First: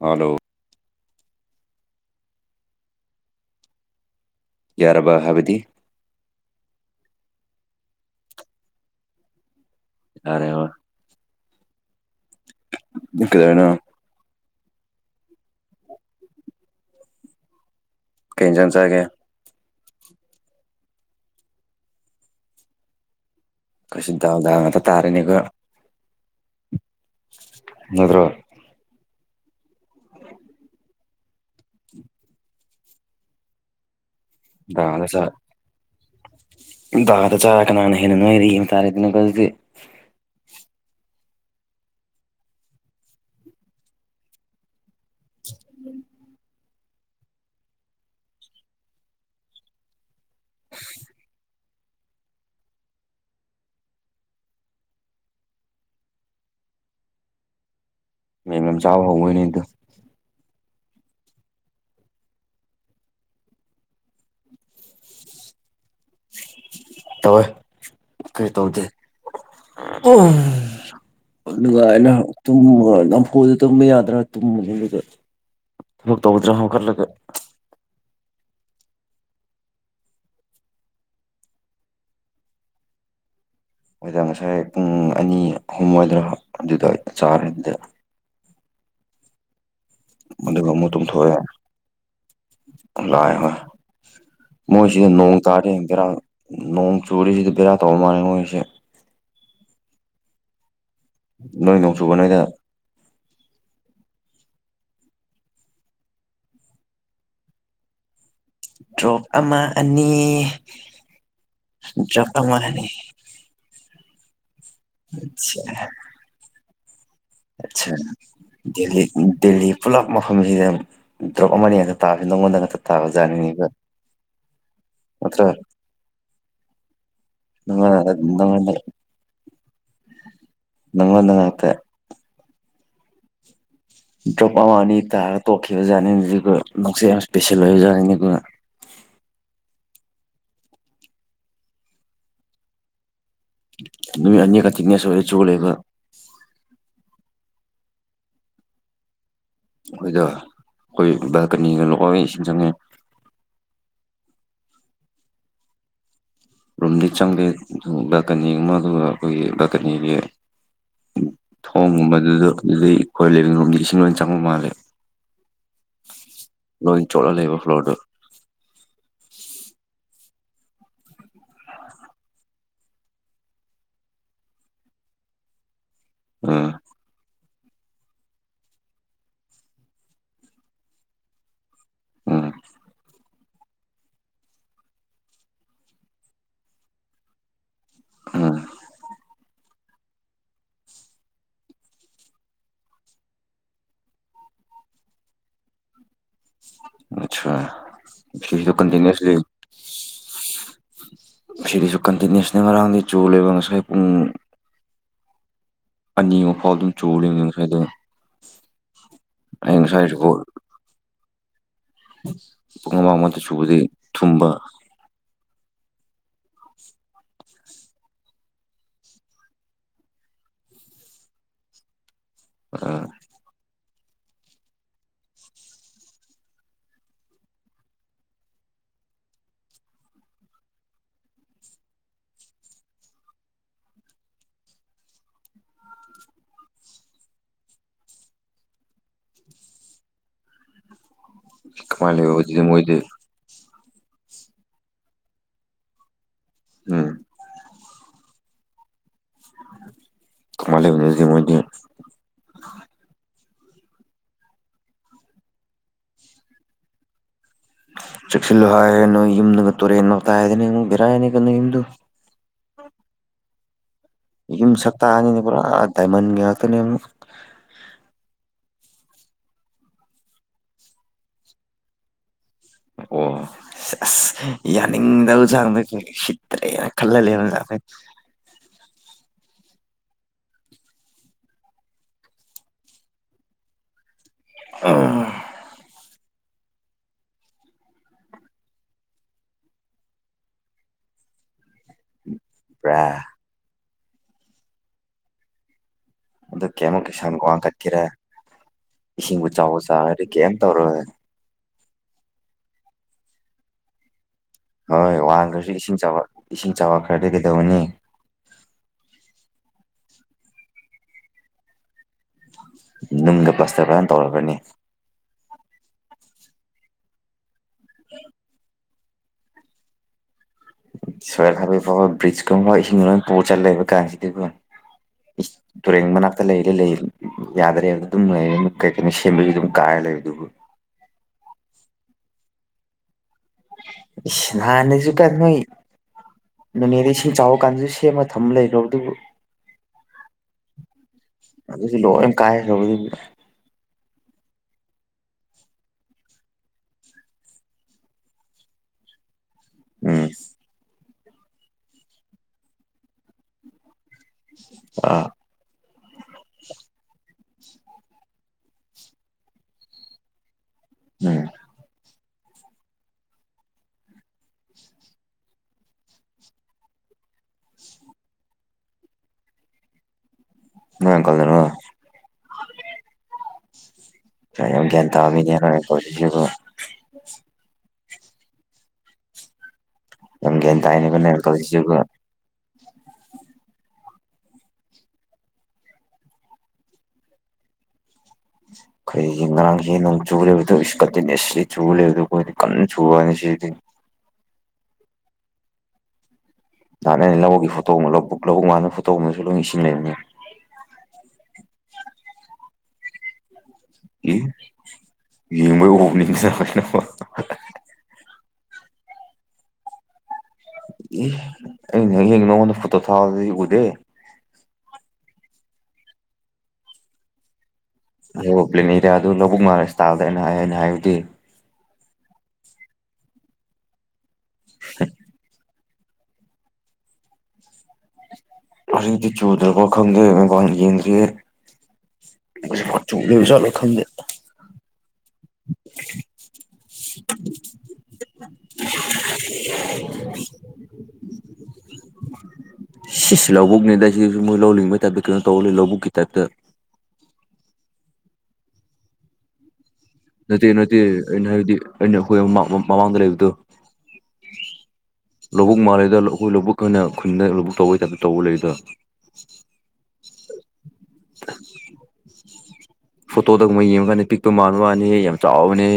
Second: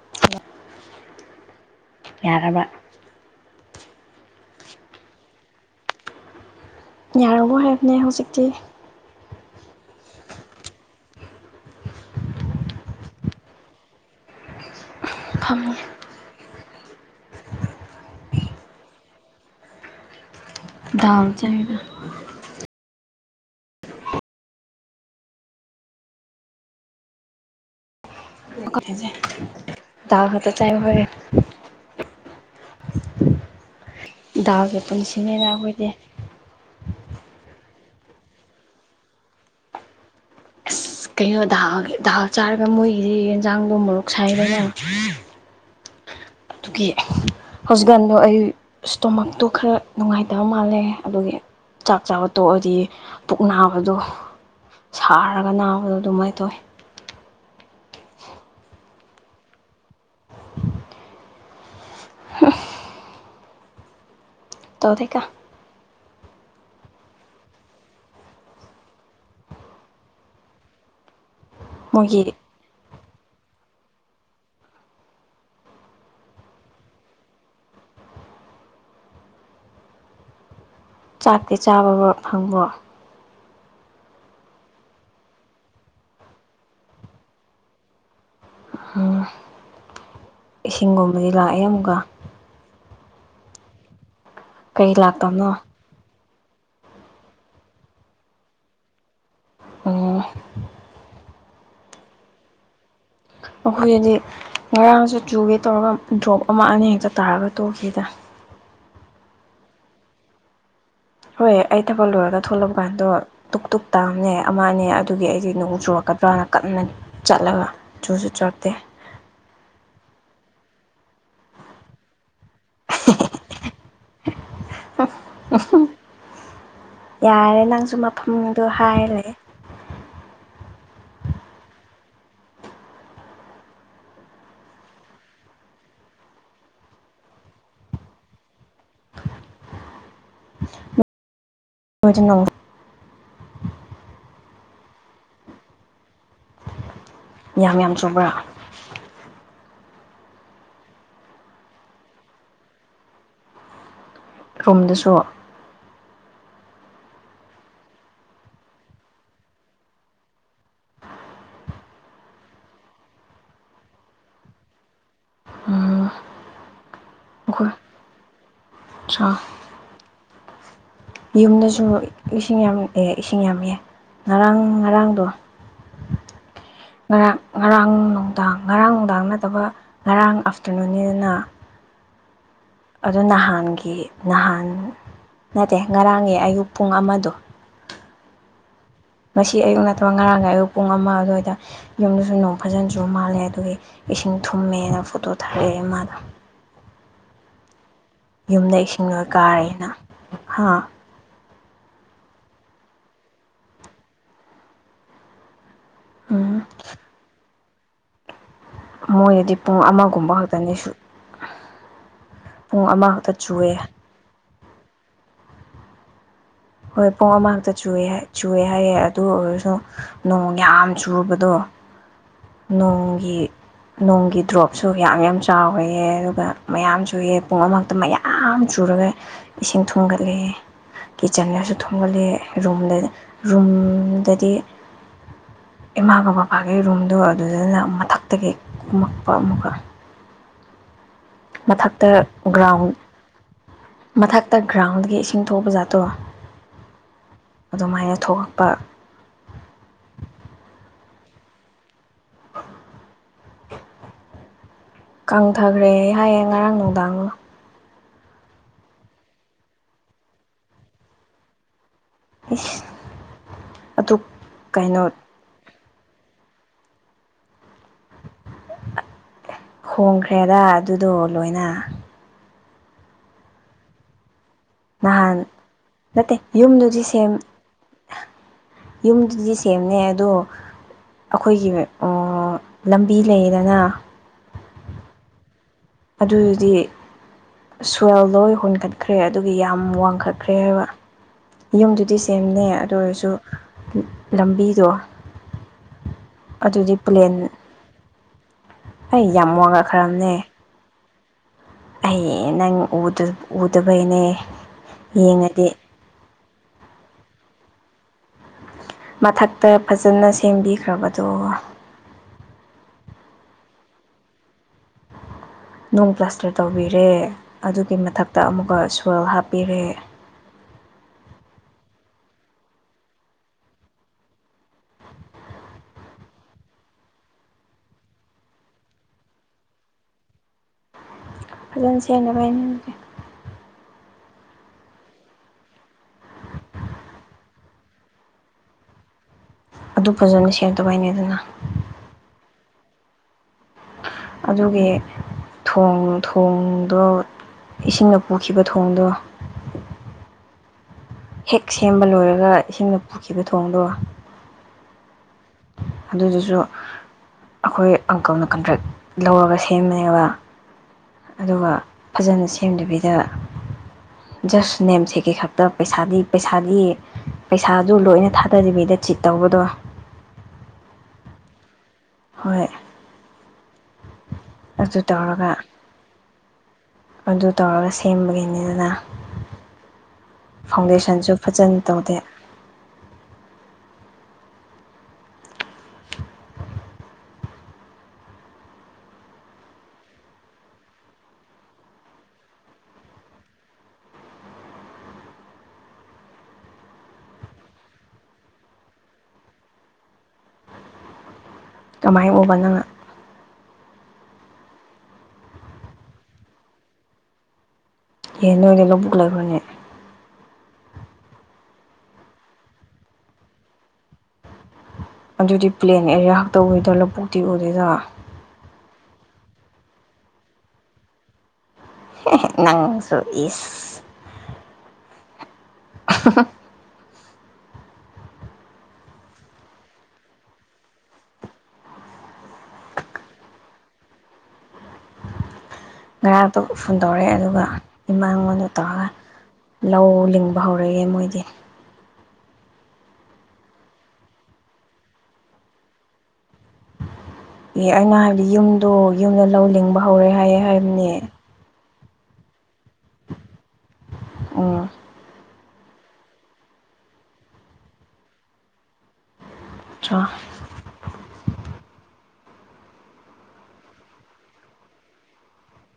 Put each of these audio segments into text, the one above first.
hello ꯌꯥꯔꯕ ꯌꯥꯔꯔꯕ ꯍꯥꯕꯗꯤ ꯌꯥꯔ ꯍꯥꯏꯕꯅꯦ ꯍꯧꯖꯤꯛꯇꯤ ꯌꯥꯔꯦ ꯋꯥ ꯀꯗꯅ ꯐꯝꯉ ꯀ ꯆꯟꯁꯔꯒꯦ ꯗꯥꯎ ꯆꯅ ꯀꯁꯤꯗꯎꯗꯥ ꯑ ꯇꯥꯔꯅꯤꯒ ꯅꯠꯇ꯭ꯔꯣ ꯗꯔꯍꯗ ꯆꯥꯏ ꯍ ꯗꯥꯎꯒꯤ ꯄꯨꯟꯁꯤꯅꯦꯅ ꯑꯩꯈꯣꯏꯗꯤ ꯗꯥꯗ ꯆꯥꯔ ꯀꯅꯥꯅ ꯍꯦꯟꯅ ꯅꯣꯏꯔꯤ ꯇꯥꯔꯦꯗꯅ ꯀꯁꯦ ꯑꯁ ꯀꯩꯅꯣ ꯥꯎ ꯍꯞ ꯆꯥꯔꯒ ꯃꯣꯏꯒꯤꯁꯤ ꯌꯦꯟꯖꯥꯡꯗꯣ ꯃꯔꯣꯛ ꯁꯥꯏꯔꯅꯦ ꯎꯝ ꯑꯗꯨꯒꯤ ꯍꯧꯖꯤꯛꯀꯥꯟꯗꯣ ꯑꯩ ꯏꯁꯇꯣꯃꯛꯇꯣ ꯈꯔ ꯅꯨꯡꯉꯥꯏꯇ ꯐꯈꯤꯇꯕ ꯃꯥꯜꯂꯦ ꯑꯗꯨꯒꯤ ꯆꯥꯛ ꯆꯥꯕ ꯇꯣꯛꯑꯗꯤ ꯄꯨꯛ ꯅꯥꯕꯗꯣ ꯁꯥꯔꯒ ꯅꯥꯕꯗꯣ ꯑꯗꯨꯃꯥꯏꯅ ꯇꯧꯋꯤ [unintelligible] [inaudible] ꯃ ꯂꯝ ꯆꯥꯕ ꯍꯧꯧꯕꯣꯏꯅꯦꯗꯣ ꯍꯐ ꯇꯧꯀ ꯇꯋ ꯀꯩ ꯇꯧꯗ ꯑꯣ ꯑꯗꯨꯒꯥꯏꯅ ꯃꯣꯏꯒꯤ ꯇꯨꯝ ꯌꯥꯝ ꯀꯣꯏꯗ ꯇꯨꯝꯕ ꯌꯥꯗ꯭ꯔꯥ ꯇꯨꯝꯕꯒꯨꯝꯕꯗ ꯊꯕꯛ ꯇꯧꯗ꯭ꯔꯥ ꯍꯥꯀꯠꯂꯒ ꯆꯥꯛꯇꯤ ꯆꯥꯕꯕ ꯐꯪꯕ ꯃꯣꯏꯗ ꯉꯁꯥꯏ ꯄꯨꯡ ꯑꯅꯤ ꯑꯍꯨꯝ ꯑꯣꯏꯣꯏꯗ꯭ꯔꯥ ꯑꯗꯨꯗ ꯆꯥꯔꯦ ꯑꯗꯨꯗ ꯎꯝ ꯑꯗꯨꯒ ꯑꯃꯨꯛ ꯏꯁꯤꯡꯒꯨꯝꯕꯗꯤ ꯇꯨꯝꯊꯣꯛꯑꯦ ꯂꯥꯛꯑꯦ ꯑꯃꯨꯛꯀ ꯂꯥꯛꯑꯦ ꯍꯣꯏ ꯀꯩ ꯃꯣꯏꯁꯤꯗ ꯅꯣꯡ ꯂꯥꯛꯇꯕꯅꯣ ꯇꯥꯔ ꯌꯦꯡꯒꯦꯔꯥ ꯅꯣꯡ ꯆꯨꯔꯤꯁꯤꯗꯤ ꯕꯦꯔꯥ ꯇꯧ ꯃꯥꯥꯟꯂꯦ ꯃꯣꯏꯁꯦ ꯑ ꯅꯣꯏ ꯅꯣꯡ ꯆꯨꯕ ꯅꯣꯏꯗ ꯑꯩꯈꯣꯏꯁꯤꯗꯤ ꯉꯔꯥꯡꯁꯨ ꯆꯨꯒꯦ ꯇꯧꯔꯒ ꯗ꯭ꯔꯣꯞ ꯑꯃ ꯑꯅꯤꯍꯦꯛꯇ ꯇꯥꯔꯒ ꯇꯣꯛꯈꯤꯗ ꯗ꯭ꯔꯣꯞ ꯑꯃ ꯑꯅꯤ ꯍꯣꯏ ꯑꯩ ꯊꯕꯛ ꯗ꯭ꯔꯣꯞ ꯂꯣꯏꯔꯒ ꯑꯃ ꯊꯣꯂꯝꯕ ꯑꯅꯤ ꯀꯥꯟꯗꯣ ꯇꯗꯨꯛ ꯇꯨꯛ ꯇꯥꯑꯕꯅꯦ ꯑꯃꯅꯦ ꯑꯗꯨꯒꯤ ꯑꯩꯁꯦ ꯅꯣꯡ ꯆꯨꯔꯛꯀꯗ꯭ꯔꯥꯅ ꯀꯟꯅꯟꯅꯅꯤ ꯑꯆꯥ ꯗ ꯗꯦꯜꯂꯤ ꯄꯨꯂꯞ ꯃꯐꯝꯁꯤ ꯗ꯭ꯔꯣꯞ ꯑꯃ ꯉꯛꯇ ꯇꯥꯕꯁꯦ ꯅꯪꯉꯣꯟꯗ ꯉꯛꯇ ꯇꯥꯕꯖꯥꯠꯅꯤꯡꯉꯒ [unintelligible] [inaudible] ꯌꯥꯔꯦ ꯅꯪꯁꯨ ꯅꯪꯉꯣꯟꯗ ꯃꯐꯝꯗꯣ ꯅꯪꯉꯣꯟꯗ ꯍꯥꯏꯔ ꯂꯩꯦ ꯅꯉꯣꯟꯅ ꯉꯇꯦ ꯗ꯭ꯔꯣꯞ ꯑꯃ ꯑꯅꯤ ꯇꯥꯔꯒ ꯇꯣꯛꯈꯤꯕꯖꯠꯅꯤꯅꯦ ꯅꯁꯦ ꯌꯥꯝ ꯏꯁꯄꯦꯁꯦꯜ ꯑꯣꯏꯕꯖꯥꯠꯅꯤꯅꯤ ꯑꯗꯨꯒ [unintelligible] [inaudible] ꯌꯖꯅ ꯅꯨ ꯑ ꯀ ꯆꯤꯒꯅꯦ ꯁ ꯑꯣꯏꯦ ꯆꯣ ꯂꯩ ꯂꯩꯒ ꯌꯥꯝ ꯌꯥꯝ ꯆꯕ꯭ꯔꯥ ꯑꯩꯈꯣꯏꯗ ꯑꯩꯈ ꯚꯀꯅꯤꯒ ꯂꯕꯤ ꯏꯁꯤꯡ ꯆꯪꯉꯦ ꯔꯣꯨꯝꯗꯁꯨ ꯔꯨꯝꯗꯤ ꯆꯪꯂꯤ ꯕꯜꯀꯅꯤ ꯑꯃ ꯑꯗꯨꯒ ꯑꯩꯈꯣꯏꯒꯤ ꯕꯀꯅꯤꯒꯤ ꯎ ꯊꯣꯡꯒꯨꯝꯕꯗꯨꯗ ꯑꯗꯨꯩ ꯑꯩꯈꯣꯏ ꯂꯤꯕꯤꯡꯒꯨꯝꯝꯗꯤ ꯏꯁꯤꯡ ꯂꯣꯏ ꯆꯪꯕ ꯃꯥꯜꯂꯦ ꯎꯝ ꯂꯣꯏ ꯆꯂ ꯂꯩꯕ ꯑꯩꯈꯣꯏ ꯐ꯭ꯂꯣꯗ ꯑꯆꯥ ꯌꯨꯝꯗꯁꯨ ꯏꯁꯤꯡ ꯌꯥꯝ ꯏꯁꯤꯡ ꯌꯥꯝꯃꯛꯑꯦ ꯉꯔꯥꯡ ꯉꯔꯥꯡꯗꯣ ꯎꯝ ꯉꯔꯥꯡ ꯉꯔꯥꯡ ꯅꯨꯡꯗꯥꯡ ꯉꯔꯥꯡ ꯅꯨꯡꯗꯥꯡ ꯅꯠꯇꯕ ꯉꯔꯥꯡ ꯑꯥꯐꯇꯔꯅꯨꯟꯅꯤꯗꯅ ꯑ [inaudible] ꯑꯗꯨ ꯅꯍꯥꯟꯒꯤ ꯅꯍꯥꯟ ꯅꯠꯇꯦ ꯉꯔꯥꯡꯒꯤ ꯑꯌꯨꯛ ꯄꯨꯡ ꯑꯃꯗꯣ ꯑ ꯉꯁꯤ ꯑꯌꯨꯛ ꯅꯠꯇ꯭ꯔ ꯉꯔꯥꯡꯒꯤ ꯑꯌꯨꯛ ꯄꯨꯡ ꯑꯃ ꯑꯗꯨꯋꯥꯏꯗ ꯌꯨꯝꯗꯁꯨ ꯅꯣꯡ ꯐꯖꯅꯁꯨ ꯃꯥꯜꯂꯦ ꯑꯗꯨꯒꯤ ꯏꯁꯤꯡ ꯊꯨꯝꯃꯦꯅ ꯐꯣꯇꯣ ꯊꯥꯔꯛꯑꯦ ꯏꯃꯥꯗ ꯑꯆꯥꯥ ꯌꯨꯝꯗ ꯏꯁꯤꯡ ꯂꯣꯏ ꯀꯥꯔꯛꯦꯅ ꯍꯥꯥ ꯁꯤꯔꯤꯁꯨ ꯀꯟꯇꯤꯅ꯭ꯁꯅꯦ ꯃꯔꯔꯥꯡꯗꯤ ꯆꯣꯂ ꯂꯩꯕ ꯉꯁꯥꯏ ꯄꯨꯡ ꯑꯅꯤ ꯑꯃꯛ ꯎꯝ ꯐꯥꯎ ꯑꯗꯨꯝ ꯆꯨꯦꯁꯥꯏꯗ ꯃꯣꯏꯗꯗꯤ ꯄꯨꯡ ꯑꯃꯒꯨꯝꯕ ꯈꯛꯇꯅꯤꯁꯨ ꯄꯨꯡ ꯑꯃꯃꯥꯡ ꯑꯃꯇ ꯁꯨꯕꯗꯤ ꯆꯨꯑꯦ ꯊꯨꯝꯕ ꯍꯣꯏ ꯄꯨꯡ ꯑꯃꯈꯛꯇ ꯆꯨꯏꯦ ꯆꯨꯑꯦ ꯍꯥꯏꯌꯦꯦ ꯑꯗꯨ ꯑꯣꯏꯔꯁꯨ ꯅꯣꯡ ꯌꯥꯝ ꯆꯨꯕꯗꯣ [unintelligible] ꯅꯣꯡꯒꯤ ꯅꯣꯡꯒꯤ ꯗ꯭ꯔꯣꯞꯁꯨ ꯌꯥꯝ ꯌꯥꯝ ꯆꯥꯎꯔꯦꯑ ꯑꯗꯨꯒ ꯃꯌꯥꯝꯁꯨꯨꯏ ꯄꯨꯡ ꯑꯃꯛꯇ ꯃꯌꯥꯝ ꯆꯨꯔꯦ ꯑꯗꯨꯒ ꯏꯁꯤꯡ ꯊꯨꯡꯒꯠꯂꯦ [unintelligible] ꯀꯤꯠꯆꯟ ꯃꯌꯥꯝꯁꯨ ꯊꯣꯝꯒꯠꯂ ꯔꯨꯝꯗ ꯔꯨꯝꯗꯗꯤ ꯏꯃꯥꯒ ꯕꯕꯥꯒꯤ ꯔꯨꯝꯗꯣ ꯑꯗꯨꯗꯨꯅ ꯃꯊꯛꯇꯒꯤ ꯀꯨꯝꯃꯛꯄ ꯑꯃꯨꯛꯀ ꯃꯊꯛꯇ ꯀꯃꯥꯏꯅ ꯂꯩꯕ ꯑꯗꯨꯗꯤ ꯒ꯭ꯔꯥꯎꯟ ꯃꯣꯏꯗꯤ ꯃꯊꯛꯇ ꯒ꯭ꯔꯥꯎꯟꯗꯒꯤ ꯏꯁꯤꯡ ꯊꯣꯛꯄ ꯖꯥꯠꯇꯣ ꯎꯝ ꯑꯗꯨꯃꯥꯏꯅ ꯊꯣꯛꯂꯛ ꯄ ꯀ ꯃꯥꯁꯤꯗꯤ ꯀꯪꯊꯈ꯭ꯔꯦ ꯍꯥꯏꯌꯦꯦ ꯉꯔꯥꯡ ꯅꯨꯡꯗꯥꯡꯅꯣ ꯆꯦꯛꯛꯁꯤꯂꯣ ꯍꯥꯏꯅꯣ ꯏ ꯇꯨꯔꯦ ꯅ ꯇꯗꯦꯅ ꯒꯤꯔꯥꯅꯤ ꯀ ꯏꯗꯨ [unintelligible] ꯌꯨꯝ ꯀꯩꯅꯣ ꯁꯛꯛꯇꯥꯛꯑꯅꯤꯅꯦ ꯄꯨꯔꯥ ꯗꯥꯏꯃꯟꯒꯤ ꯉꯥꯛꯇꯅꯦ ꯑꯃꯨ ꯍꯣꯡꯈ꯭ꯔꯦꯗ ꯑꯗꯨꯗꯣ ꯂꯣꯏꯅ ꯑꯣ ꯅꯍꯥꯟ ꯌꯥꯅꯤꯡꯗꯕ ꯆꯥꯡꯗ ꯅꯠꯇꯦ ꯁꯤꯠꯇ꯭ꯔꯦꯅ ꯈꯜꯍꯜꯂꯦꯕ ꯆꯥꯡꯁ ꯌꯨꯝ ꯁꯦꯝꯅꯦ ꯑꯗꯣ ꯑꯩꯈꯣꯏꯒꯤ ꯂꯝꯕꯤ ꯂꯩꯗꯅ ꯑ ꯑꯗꯨꯗꯤ ꯁ꯭ꯋꯦꯜ ꯂꯣꯏ ꯍꯨꯟꯈꯠꯈ꯭ꯔꯦ ꯑꯗꯨꯒꯤ ꯌꯥꯝ ꯋꯥꯡꯈꯠꯈ꯭ꯔꯦ ꯍꯥꯏꯕ ꯌꯨꯝꯗꯨꯗꯤ ꯁꯦꯝꯅꯦ ꯑꯗꯨ ꯕ꯭ꯔꯥ ꯑꯣꯏꯔꯁꯨ ꯂꯝꯕꯤꯗꯣ ꯑꯗꯨ ꯑꯗꯨꯗꯤ ꯀꯩꯃꯨꯛꯀꯤ ꯁ ꯄ꯭ꯂꯦꯟ ꯋꯥꯡꯈꯠꯈꯤꯔꯦ ꯑꯩ ꯏꯁꯤꯡꯕꯨ ꯌꯥꯝ ꯆꯥꯎꯕ ꯆꯥꯗꯤ ꯋꯥꯡꯉꯛꯈ꯭ꯔꯕꯅꯦ ꯀꯩꯝ ꯇꯧꯔꯣꯏ ꯑꯩ ꯅꯪ ꯎꯗꯕꯩꯅꯦ ꯍꯣꯏ ꯌꯦꯡꯉꯗꯤ ꯋꯥꯡꯈ꯭ꯔꯁꯨ ꯏꯁꯤꯡꯕ ꯏꯁꯤꯡ ꯆꯕ ꯈ꯭ꯔꯗꯤ ꯀꯩꯗꯧꯅꯤ ꯃꯊꯛꯇ ꯐꯖꯅ ꯁꯦꯝꯕꯤꯈ꯭ꯔꯕꯗꯣ ꯅꯨꯡꯗ ꯄ꯭ꯂꯁꯇꯔ ꯐꯖꯅ ꯇꯧꯔꯛꯒꯅꯤ ꯅꯨꯡ ꯄ꯭ꯂꯁꯇꯔ ꯇꯧꯕꯤꯔꯦ ꯑꯗꯨꯒꯤ ꯃꯊꯛꯇ ꯑꯃꯨꯛꯀ ꯁꯋꯦꯜ ꯍꯥꯞꯄꯤꯔꯦ ꯁꯣꯏꯜ ꯍꯥꯕꯤꯩ ꯐꯥꯎꯕ ꯕ꯭ꯔꯤꯖꯀꯨꯝꯕ ꯏꯁꯤꯡ ꯂꯣꯏ ꯄꯨ ꯆꯠꯂꯛꯦꯕ ꯀꯁꯤꯗꯤꯕꯨ ꯇꯨꯔꯕꯅꯥꯇ ꯂꯩ ꯂꯩ ꯂꯩ ꯌꯥꯗ꯭ꯔꯦ ꯌꯥꯗ ꯑꯗꯨꯝ ꯂꯩ ꯀꯩꯀꯅꯤ ꯁꯦꯝꯕꯤꯒ ꯑꯗꯨꯝ ꯀ ꯂꯩꯗꯨꯕꯨ ꯐꯖꯅ ꯁꯦꯡꯅꯕ ꯍꯥꯏꯟꯁꯦ ꯏ ꯁꯅꯦꯁꯨꯨ ꯀꯅꯣꯣꯏ ꯅꯅꯦꯗ ꯏꯁꯤꯡ ꯆꯥꯎꯕ ꯀꯥꯟꯗꯁꯨ ꯁꯦꯝꯃ ꯊꯝꯕ ꯂꯩꯔꯣ ꯑꯗꯨꯕꯨ ꯑꯗꯨ ꯐꯖꯅ ꯁꯔꯗꯕ ꯍꯥꯏꯅꯦꯗꯅ ꯌꯥꯧꯕꯗꯤꯕꯤ ꯑꯗꯨꯒꯤ ꯊ ꯊꯣꯡꯗꯣ ꯏꯁꯤꯡꯅ ꯄꯨꯈꯤꯕ ꯊꯣꯡꯗꯣ ꯎꯝ ꯍꯦꯛ ꯁꯦꯝꯕ ꯂꯣꯏꯔꯒ ꯏꯁꯤꯡꯅ ꯄꯨꯈꯤꯕ ꯊꯣꯡꯗꯣ ꯑ ꯑꯗꯨꯗꯨꯁꯨ ꯑꯩꯈꯣꯏ ꯑꯪꯀꯜꯅ ꯀꯟꯇ꯭ꯔꯦꯛ ꯂꯧꯔꯒ ꯁꯦꯝꯃꯦꯃꯦꯕ ꯎꯝ ꯑꯗꯨꯒ ꯐꯖꯅ ꯁꯦꯝꯗꯕꯤꯗꯕ ꯖꯁ ꯅꯦꯝꯁꯦ ꯀꯩ ꯈꯛꯇ ꯄꯩꯁꯥꯗꯤ ꯄꯩꯁꯥꯗꯤ ꯄꯩꯁꯥꯁꯨ ꯂꯣꯏꯅ ꯊꯥꯗꯕꯤꯗ ꯆꯤꯠ ꯇꯧꯕꯗꯣ ꯌꯦꯡ ꯀꯜꯗꯔ ꯍꯣꯏ ꯌꯥꯝ ꯑꯗꯨ ꯇ ꯇꯧꯔꯒ ꯌꯥꯕꯨꯣ ꯑꯗꯨ ꯇꯧꯔꯒ ꯁꯦꯝꯕꯒꯤꯅꯤ ꯑꯗꯨꯅ ꯅꯪ ꯑꯦꯇ ꯍꯥꯏꯅꯤ ꯀ ꯀꯁꯤ ꯑꯩꯈꯣꯏꯒꯤ ꯉꯔꯥꯡ ꯍ ꯅꯣꯡ ꯆꯨ ꯂꯩꯦꯕꯗꯁꯨ ꯀꯟꯇꯤꯅꯤꯁꯂꯤ ꯆꯨ ꯂꯩꯦꯕꯗꯣ ꯑꯩꯈꯣꯏ ꯀꯟꯅ ꯆꯨꯕ ꯍꯥꯏꯅ ꯁꯤꯗꯤ ꯅꯍꯥꯟꯅ ꯑꯩꯅ ꯂꯧꯕꯒꯤ ꯐꯣꯇꯣ ꯑꯃꯛ ꯂꯧꯕꯨꯛ ꯂꯧꯕꯨꯛ ꯉꯅ ꯐꯣꯇꯣꯒꯁꯨ ꯂꯣꯏ ꯏꯁꯤꯟꯅꯕꯅꯤ ꯀꯃꯥꯏꯅ ꯎꯕ ꯅꯪꯅ ꯑꯦ ꯌꯦꯡꯕ ꯑꯣꯕꯅꯤꯡ ꯆꯦ ꯅꯃ ꯑꯦ ꯅꯣꯏꯗꯤ ꯂꯧꯕꯨꯛ ꯂꯩꯈ꯭ꯔꯅꯦ ꯍ ꯅꯉꯣꯟꯗ ꯐꯠꯇꯣ ꯊꯥꯗ ꯏꯕꯨꯗꯦ ꯑꯗꯨꯗꯤ ꯄ꯭ꯂꯦꯟ ꯑꯦꯔꯤꯌꯥ ꯈꯛꯇ ꯑꯣꯏꯗ꯭ꯔꯣ ꯂꯧꯕꯨꯛꯇꯤ ꯎꯗꯣꯏꯗ ꯍꯣ ꯄ꯭ꯂꯂꯤꯟ ꯏꯔꯌꯥ ꯑꯗꯨ ꯂꯧꯕꯛ ꯉꯔꯁꯇꯥꯥꯗꯅ ꯍꯥꯏ ꯍꯥꯏꯅ ꯍꯥꯏꯕꯗꯤ ꯅꯪꯁꯨ ꯏꯁ [inaudible] [inaudible] ꯑꯗꯤ ꯆꯧꯗ꯭ꯔ ꯄꯈꯗꯒ ꯀꯦꯟꯗ꯭ꯔꯦ ꯆꯣꯡ ꯆꯂ ꯈꯪꯗ ꯉꯔꯥꯡꯗꯣ ꯐꯣꯟ ꯇꯧꯔꯛꯑꯦ ꯑꯗꯨꯒ ꯏꯃꯥꯉꯣꯟꯗ ꯇꯧꯔꯒ ꯂꯧ ꯂꯤꯡꯕ ꯍꯧꯔꯛꯑꯦ ꯃꯣꯏꯗꯤ ꯁꯤ ꯂꯧꯕꯨꯛꯅꯤꯗ ꯁꯤꯁꯨ ꯃꯣꯏ ꯂꯧꯅꯤꯡꯤꯡꯕꯩ ꯇꯥꯏꯞꯇ ꯀꯩꯅꯣ ꯇꯧ ꯂꯩ ꯂꯧꯕꯨꯛꯀꯤ ꯇꯥꯏꯞꯇ ꯑꯦ ꯑꯩꯅ ꯍꯥꯏꯕꯗꯤ ꯌꯨꯝꯗꯣ ꯌꯨꯝꯗ ꯂꯧꯅꯤꯡꯤꯡꯕ ꯅ ꯅꯩꯅ ꯍ ꯃꯃꯥꯡꯗ ꯂꯩ ꯇ ꯎꯝ ꯂꯧꯕꯨꯛ ꯃꯥꯜꯜꯂꯤꯦꯗ ꯑꯩꯈꯣꯏ ꯂꯧꯕꯛꯈꯟꯅ ꯈꯨꯟꯗ ꯂꯧꯕꯛ ꯇꯧꯕꯒꯤ ꯇꯥꯏꯞꯇ ꯇꯧꯕ ꯂꯩꯗ ꯆ ꯐꯣꯇꯣꯗꯪꯕ ꯌꯦꯡꯉꯀꯥꯟꯗ ꯄꯤꯛꯄ ꯃꯜꯥꯟꯕ ꯃꯥꯅꯤ ꯌꯥꯝ ꯆꯥꯎꯕꯅꯦ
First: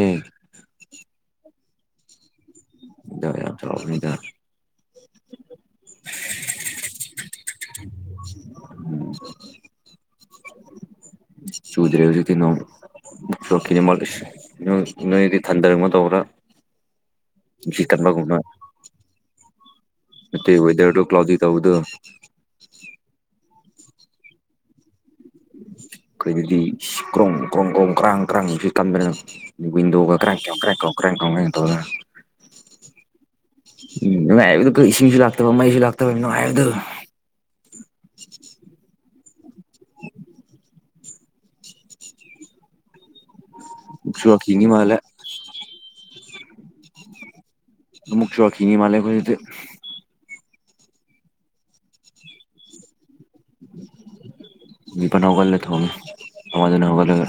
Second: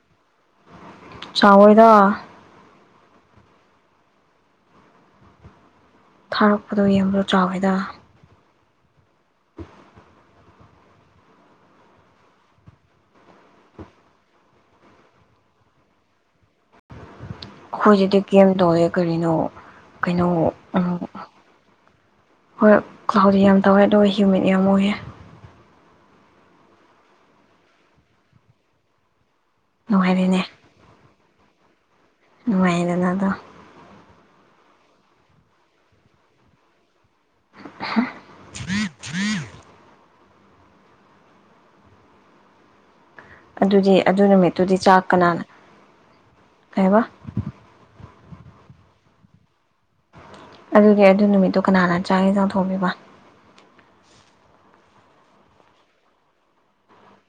ꯆꯥꯎꯑꫭꯏꯗ ꯌꯥꯗ꯭ꯔ ꯅꯨꯗ ꯊꯥꯔꯛꯄꯗꯣ ꯌꯦꯡꯕꯗꯣ ꯆꯥꯎꯋꯦꯗ ꯎꯝ ꯁꯨꯗꯔꯦꯁꯨ ꯀ ꯅꯣ ꯆꯣꯈꯤꯅꯤ ꯃꯥꯣꯂꯤꯁ ꯅꯣꯏꯗꯤ ꯊꯟꯗꯔꯅꯣ ꯇꯧꯕ꯭ꯔꯥ ꯅꯨꯡꯁꯤꯠ ꯑꯩꯈꯣꯏꯖꯤꯗꯤ ꯀꯟꯕꯒꯨꯝꯕ ꯀꯦꯝ ꯇꯧꯋꯦ ꯀꯔꯤꯅꯣ ꯀꯩꯅꯣ ꯅꯠꯇꯦ ꯋꯦꯗꯔꯗꯣ ꯀ꯭ꯂꯥꯎꯗꯤ ꯇꯧꯕꯗꯣ ꯍꯣꯏ ꯀꯍꯗꯤ ꯌꯥꯝ ꯇꯧꯋꯏ ꯑꯗꯨ ꯍ꯭ꯌꯨꯃꯤꯠ ꯌꯥꯝ ꯑꯣꯏꯌꯦ ꯀꯩꯗꯤ ꯀ꯭ꯔꯣꯡ ꯀ꯭ꯔꯣꯡ ꯀ꯭ꯔꯣꯡ ꯀ꯭ꯔꯥꯡ ꯀ꯭ꯔꯥꯡ ꯁꯤ ꯀꯟꯗꯅꯅ ꯟꯗꯒ ꯀ꯭ꯔ ꯀ ꯀ꯭ꯔꯦꯡ ꯀ ꯀ꯭ꯔꯦꯡ ꯀ ꯇꯧ ꯅꯨꯡꯉꯥꯏꯅ ꯑꯗꯣ ꯎꯝꯅꯨꯡꯉꯥꯏꯕꯗ ꯀ ꯏꯁꯤꯡꯁꯨ ꯂꯥꯛꯇꯕ ꯃꯩꯁꯨ ꯂꯥꯛꯇꯕ ꯅꯨꯡꯥꯏ ꯍꯥꯏꯕꯗ ꯊꯔꯤ ꯊꯔꯤ ꯑꯗꯨꯗꯤ ꯑꯗꯨ ꯑꯃꯨꯛꯁꯨ ꯋꯥꯛꯀꯤꯡꯅꯤ ꯅꯨꯃꯤꯠꯇꯨꯗꯤ ꯃꯥꯜꯂꯦ ꯆꯥꯛ ꯀꯅꯥꯅ ꯍꯥꯏꯕ ꯃꯨꯛ ꯆꯈꯅꯤ ꯃꯥꯂꯦ ꯈꫭꯏꯗꯤ ꯑꯗꯨꯗꯤ ꯑꯗꯨ ꯅꯨꯃꯤꯠꯇꯣ ꯀꯅꯥꯅ ꯆꯥꯡꯌꯦꯟ ꯆꯪꯊꯣꯛꯄꯤꯕ ꯃꯤꯄꯥꯅꯒ ꯊꯅꯒ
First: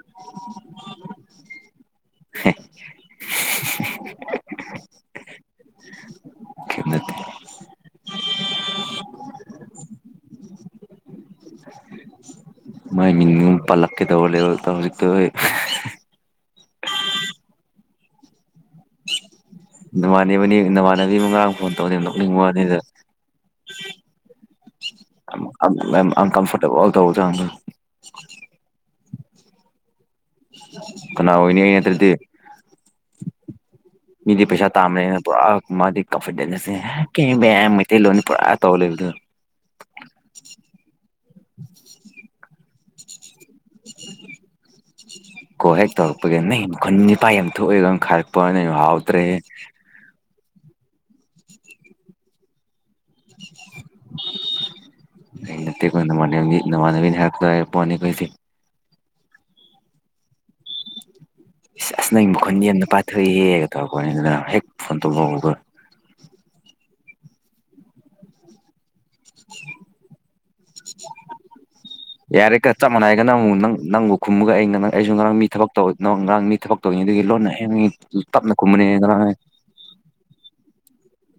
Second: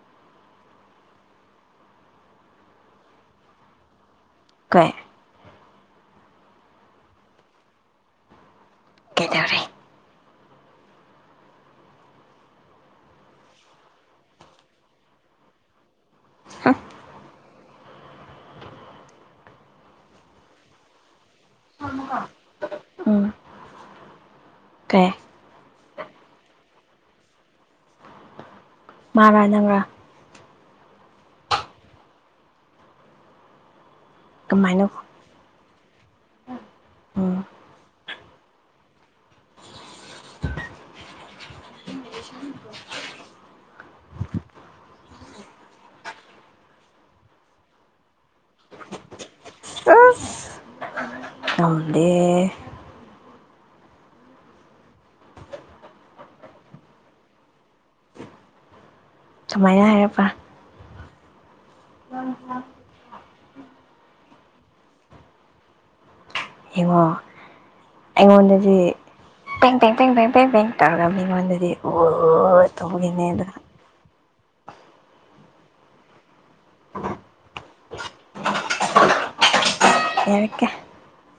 [inaudible] ꯀ ꯀꯩꯝ ꯅꯠꯇꯦ ꯀꯦꯗꯔꯔꯤ ꯃꯣꯏ ꯄꯜꯂꯛꯀꯦ ꯇꯧ ꯂꯩꯦꯕ ꯇꯧ ꯇ ꯅꯃꯥꯟꯕꯅꯤ ꯅꯃꯥꯟꯅꯕꯤ ꯃꯉꯥꯡ ꯐꯣꯟ ꯇꯧꯅꯤ ꯂꯧꯅꯤꯡꯕ ꯋꯥꯅꯤꯗ ꯎꯝ ꯀꯩ ꯑꯟꯀꯝꯐꯔꯇꯦꯕꯜꯗꯗ ꯃꯥꯔꯥꯖꯕ ꯀꯅꯥ ꯑꯣꯏꯅꯤ ꯑ ꯅꯠꯇ꯭ꯔꯗꯤ ꯃꯤꯗꯤ ꯄꯩꯁꯥ ꯀꯃꯥꯏꯅ ꯇꯥꯝꯃꯦꯦꯅ ꯄꯨ ꯃꯥꯗꯤ ꯀꯐꯦ ꯀ ꯎꯝ ꯃꯩꯇꯩ ꯂꯣꯟꯅꯤ ꯄꯨꯔꯥ ꯇꯧ ꯂꯩꯦꯕꯗ [unintelligible] [unintelligible] ꯀꯣ ꯍꯦꯛ ꯇꯧꯔꯛꯄꯒꯤ ꯅꯪ ꯃꯈꯟ ꯅꯤꯄꯥꯥꯏ ꯌꯥꯝ ꯊꯣꯛꯑꯦꯒ ꯈꯥꯏꯔꯛꯄ ꯅ ꯌꯥꯝ ꯍꯥꯎꯗ꯭ꯔꯦ ꯑꯁ ꯉꯝꯗꯦ [unintelligible] ꯑ ꯅꯠꯇꯦ ꯅꯃꯥꯟ ꯅꯃꯥꯟꯅꯕꯤꯅ ꯍꯥꯏꯔꯛꯇ ꯄꯣꯠꯅꯤꯈꯣꯏꯁꯦ ꯁꯨꯃꯥꯏꯅ ꯍꯥꯏꯔꯕ꯭ꯔꯥ ꯑꯁ ꯅꯪ ꯃꯈꯨꯣꯟ ꯌꯥꯝꯅ ꯄꯥꯊꯣꯛꯏꯍꯦꯒ ꯇꯧꯔꯛꯄꯅꯤ ꯑꯗꯨꯅ ꯍꯦꯛ ꯐꯣꯟ ꯇꯧꯕꯂꯛꯑꯣꯒ ꯌꯦꯡꯉꯣ ꯑꯩꯉꯣꯟꯗꯗꯤ ꯄꯦꯡ ꯄꯦꯡ ꯄꯦꯡ ꯄꯦꯡ ꯄꯦꯡ ꯄꯦꯡ ꯇꯧꯔꯒ ꯃꯤꯉꯣꯟꯗꯗꯤ ꯑꯣ ꯌꯥꯔꯦꯒ ꯆꯞ ꯃꯥꯟꯅꯏꯒ ꯇꯧꯕꯒꯤꯅꯦ ꯑꯗ ꯅꯪꯕꯨ ꯅꯪ ꯅꯪꯕꯨ ꯈꯨꯝꯃꯒ ꯑꯩ ꯅ ꯑꯩꯁꯨ ꯉꯔꯥꯡ ꯃꯤ ꯊꯕꯛ ꯇꯧ ꯉꯔꯥꯡ ꯃꯤ ꯊꯕꯛ ꯇꯧꯅꯤ ꯑꯗꯨꯒꯤ ꯂꯣꯟꯅ ꯍꯌꯦꯡ ꯇꯞꯅ ꯈꯨꯝꯕꯅꯤ ꯉꯔꯥꯡ ꯎ ꯌꯦꯀꯦ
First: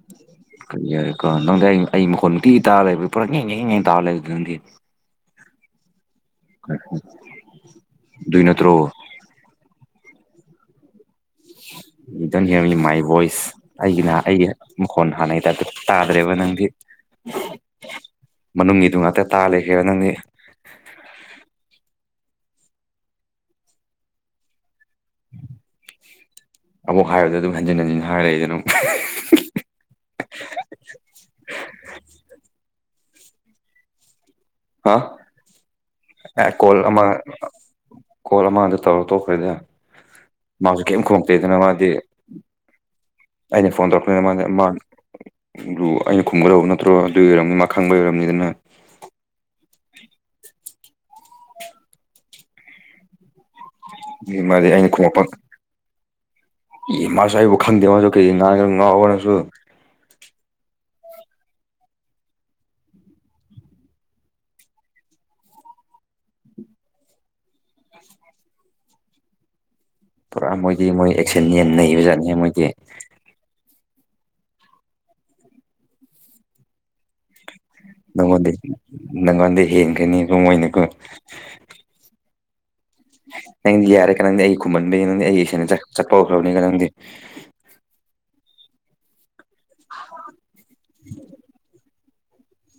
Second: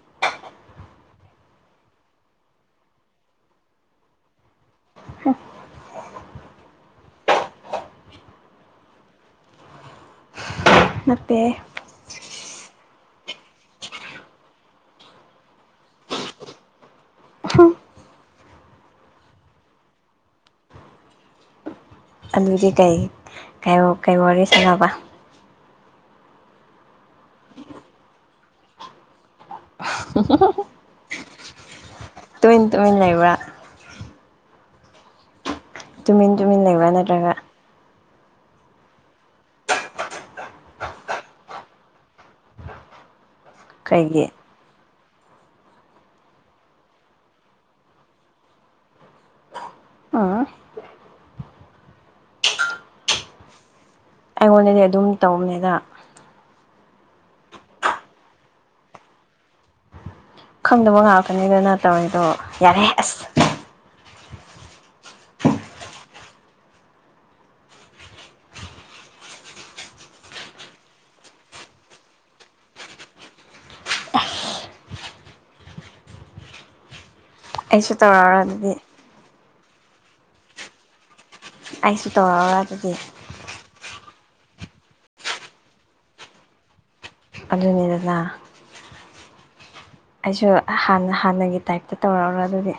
[unintelligible] ꯀꯔꯤ ꯌꯥꯔꯦꯀꯣ ꯅꯪꯗꯤ ꯑꯩ ꯑꯩ ꯃꯈꯣꯟꯃꯅꯨꯡꯛꯇꯤ ꯇꯥꯔ ꯂꯩꯕ ꯄꯨꯔꯥ ꯌꯦ ꯇꯥꯔ ꯂꯩꯕꯦ ꯅꯪꯗꯤ ꯑꯗꯨꯏ ꯅꯠꯇ꯭ꯔꯣ ꯅꯠꯇꯦ ꯗ ꯍꯤꯔꯡ ꯃꯥꯏ ꯚꯣꯏꯁ ꯑꯩꯒꯤꯅꯍ ꯑꯩꯒꯤ ꯃꯈꯣꯟ ꯍꯥꯟꯅꯩꯗ ꯇꯥꯗ꯭ꯔꯦꯕ ꯅꯪꯗꯤ ꯍ ꯃꯅꯨꯡꯒꯤꯗꯨ ꯉꯥꯛꯇ ꯇꯥ ꯂꯩꯦꯈꯦ ꯅꯪꯗꯤ [unintelligible] ꯑꯗꯨꯗꯤ ꯀꯩꯩ ꯋꯥꯔꯤ ꯁꯥꯟꯅꯕ ꯑꯃꯕꯛ ꯍꯥꯏꯕꯗ ꯑꯗꯨꯝ ꯍꯟꯖꯤꯟ ꯍꯟꯖꯤꯟ ꯍꯥꯏꯔ ꯂꯩꯏꯗꯅ ꯑꯃꯨꯛ [unintelligible] ꯇꯨꯃꯤꯟ ꯇꯨꯃꯤꯟ ꯂꯩꯕ꯭ꯔ ꯑ ꯇꯨꯃꯤꯟ ꯑꯦ ꯇꯨꯃꯤꯟ ꯀꯣꯜ ꯂꯩꯕ꯭ꯔꯥ ꯑꯃ ꯑꯃ ꯅꯠꯇ꯭ꯔꯒ ꯀꯣꯜ ꯑꯃ ꯑꯗ ꯇꯧꯔꯣ ꯇꯣꯛꯈ꯭ꯔꯗꯤ ꯃꯥꯁꯨ ꯀꯔꯤꯝ ꯈꯣꯡꯇꯦꯗꯅ ꯃꯥꯗꯤ ꯑꯩꯅ ꯐꯣꯟ ꯇꯧꯔꯛꯄꯅꯤꯅ ꯀꯩꯒꯤ ꯃꯥꯁ ꯃꯥ ꯑꯩꯅ ꯈꯨꯝꯒꯗꯧꯕ ꯅꯠꯇ꯭ꯔꯣ ꯑꯗꯨ ꯑꯣꯏꯔꯝꯅꯤ ꯃꯥ ꯈꯪꯕ ꯑꯣꯏꯔꯝꯅꯤꯗꯅ ꯎꯝ ꯉꯣꯟꯅꯗꯤ ꯑꯗꯨꯝ ꯇꯧꯕꯅꯤꯅ ꯏꯃꯁꯨ ꯑꯩꯕꯨ ꯈꯪꯗꯦ ꯃꯥꯁꯨ ꯀꯩ ꯉꯥꯡ ꯉꯥꯎꯕꯅꯁꯨ ꯈꯪꯗꯕ ꯉꯥꯛꯇꯅꯤꯗꯅ ꯇꯧꯔꯤꯗꯣ ꯌꯥꯔꯦ ꯑꯁ ꯄꯨꯔꯥ ꯃꯣꯏꯗꯤ ꯃꯣꯏ ꯑꯦꯛꯁꯟ ꯌꯦꯟ ꯅꯩꯕꯖꯥꯠꯅꯤ ꯃꯣꯏꯗꯤ ꯑꯩꯁꯨ ꯇꯧꯔꯛꯑꯣꯔ ꯅꯪꯉꯣꯟꯗꯤ ꯑꯗꯨꯗꯤ ꯅꯪꯉꯣꯟꯗ ꯍꯦꯟꯈꯅꯤꯕꯣꯣꯏꯅꯤꯀꯣ ꯑꯩꯁꯨ ꯇꯧ ꯑꯗꯨꯗꯤ ꯅꯪꯗꯤ ꯌꯥꯔꯦ ꯀꯅꯥꯪꯗꯤ ꯑꯩ ꯈꯨꯝꯃꯟꯕꯒꯤ ꯅꯪꯗꯤ ꯑꯩꯦꯅ ꯆꯠꯄ ꯍꯧꯈ꯭ꯔꯕꯅꯤ ꯀ ꯅꯪꯗꯤ ꯑꯗꯨꯅꯤꯗꯅ ꯑꯩꯁꯨ ꯍꯥꯟꯅ ꯍꯥꯟꯅꯒꯤ ꯇꯥꯏꯞꯇ ꯇꯧꯔꯛꯎꯔꯣ ꯑꯗꯨꯗꯤ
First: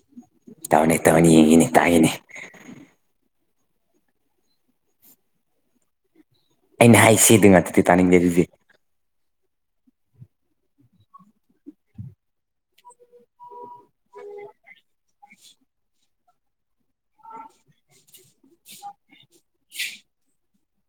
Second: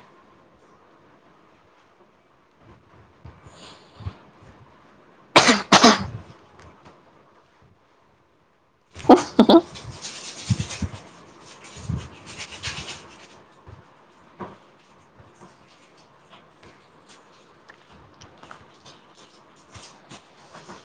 ꯇꯧꯅꯦꯦ ꯇꯧꯅꯤ ꯌꯦꯒꯅꯦ ꯇꯥꯏꯅꯦ ꯑꯩꯅ ꯍꯥꯏꯁꯤꯗꯤ ꯉꯥꯛꯇꯗꯤ ꯇꯥꯅꯤꯡꯗꯔꯤꯁꯦ ꯑ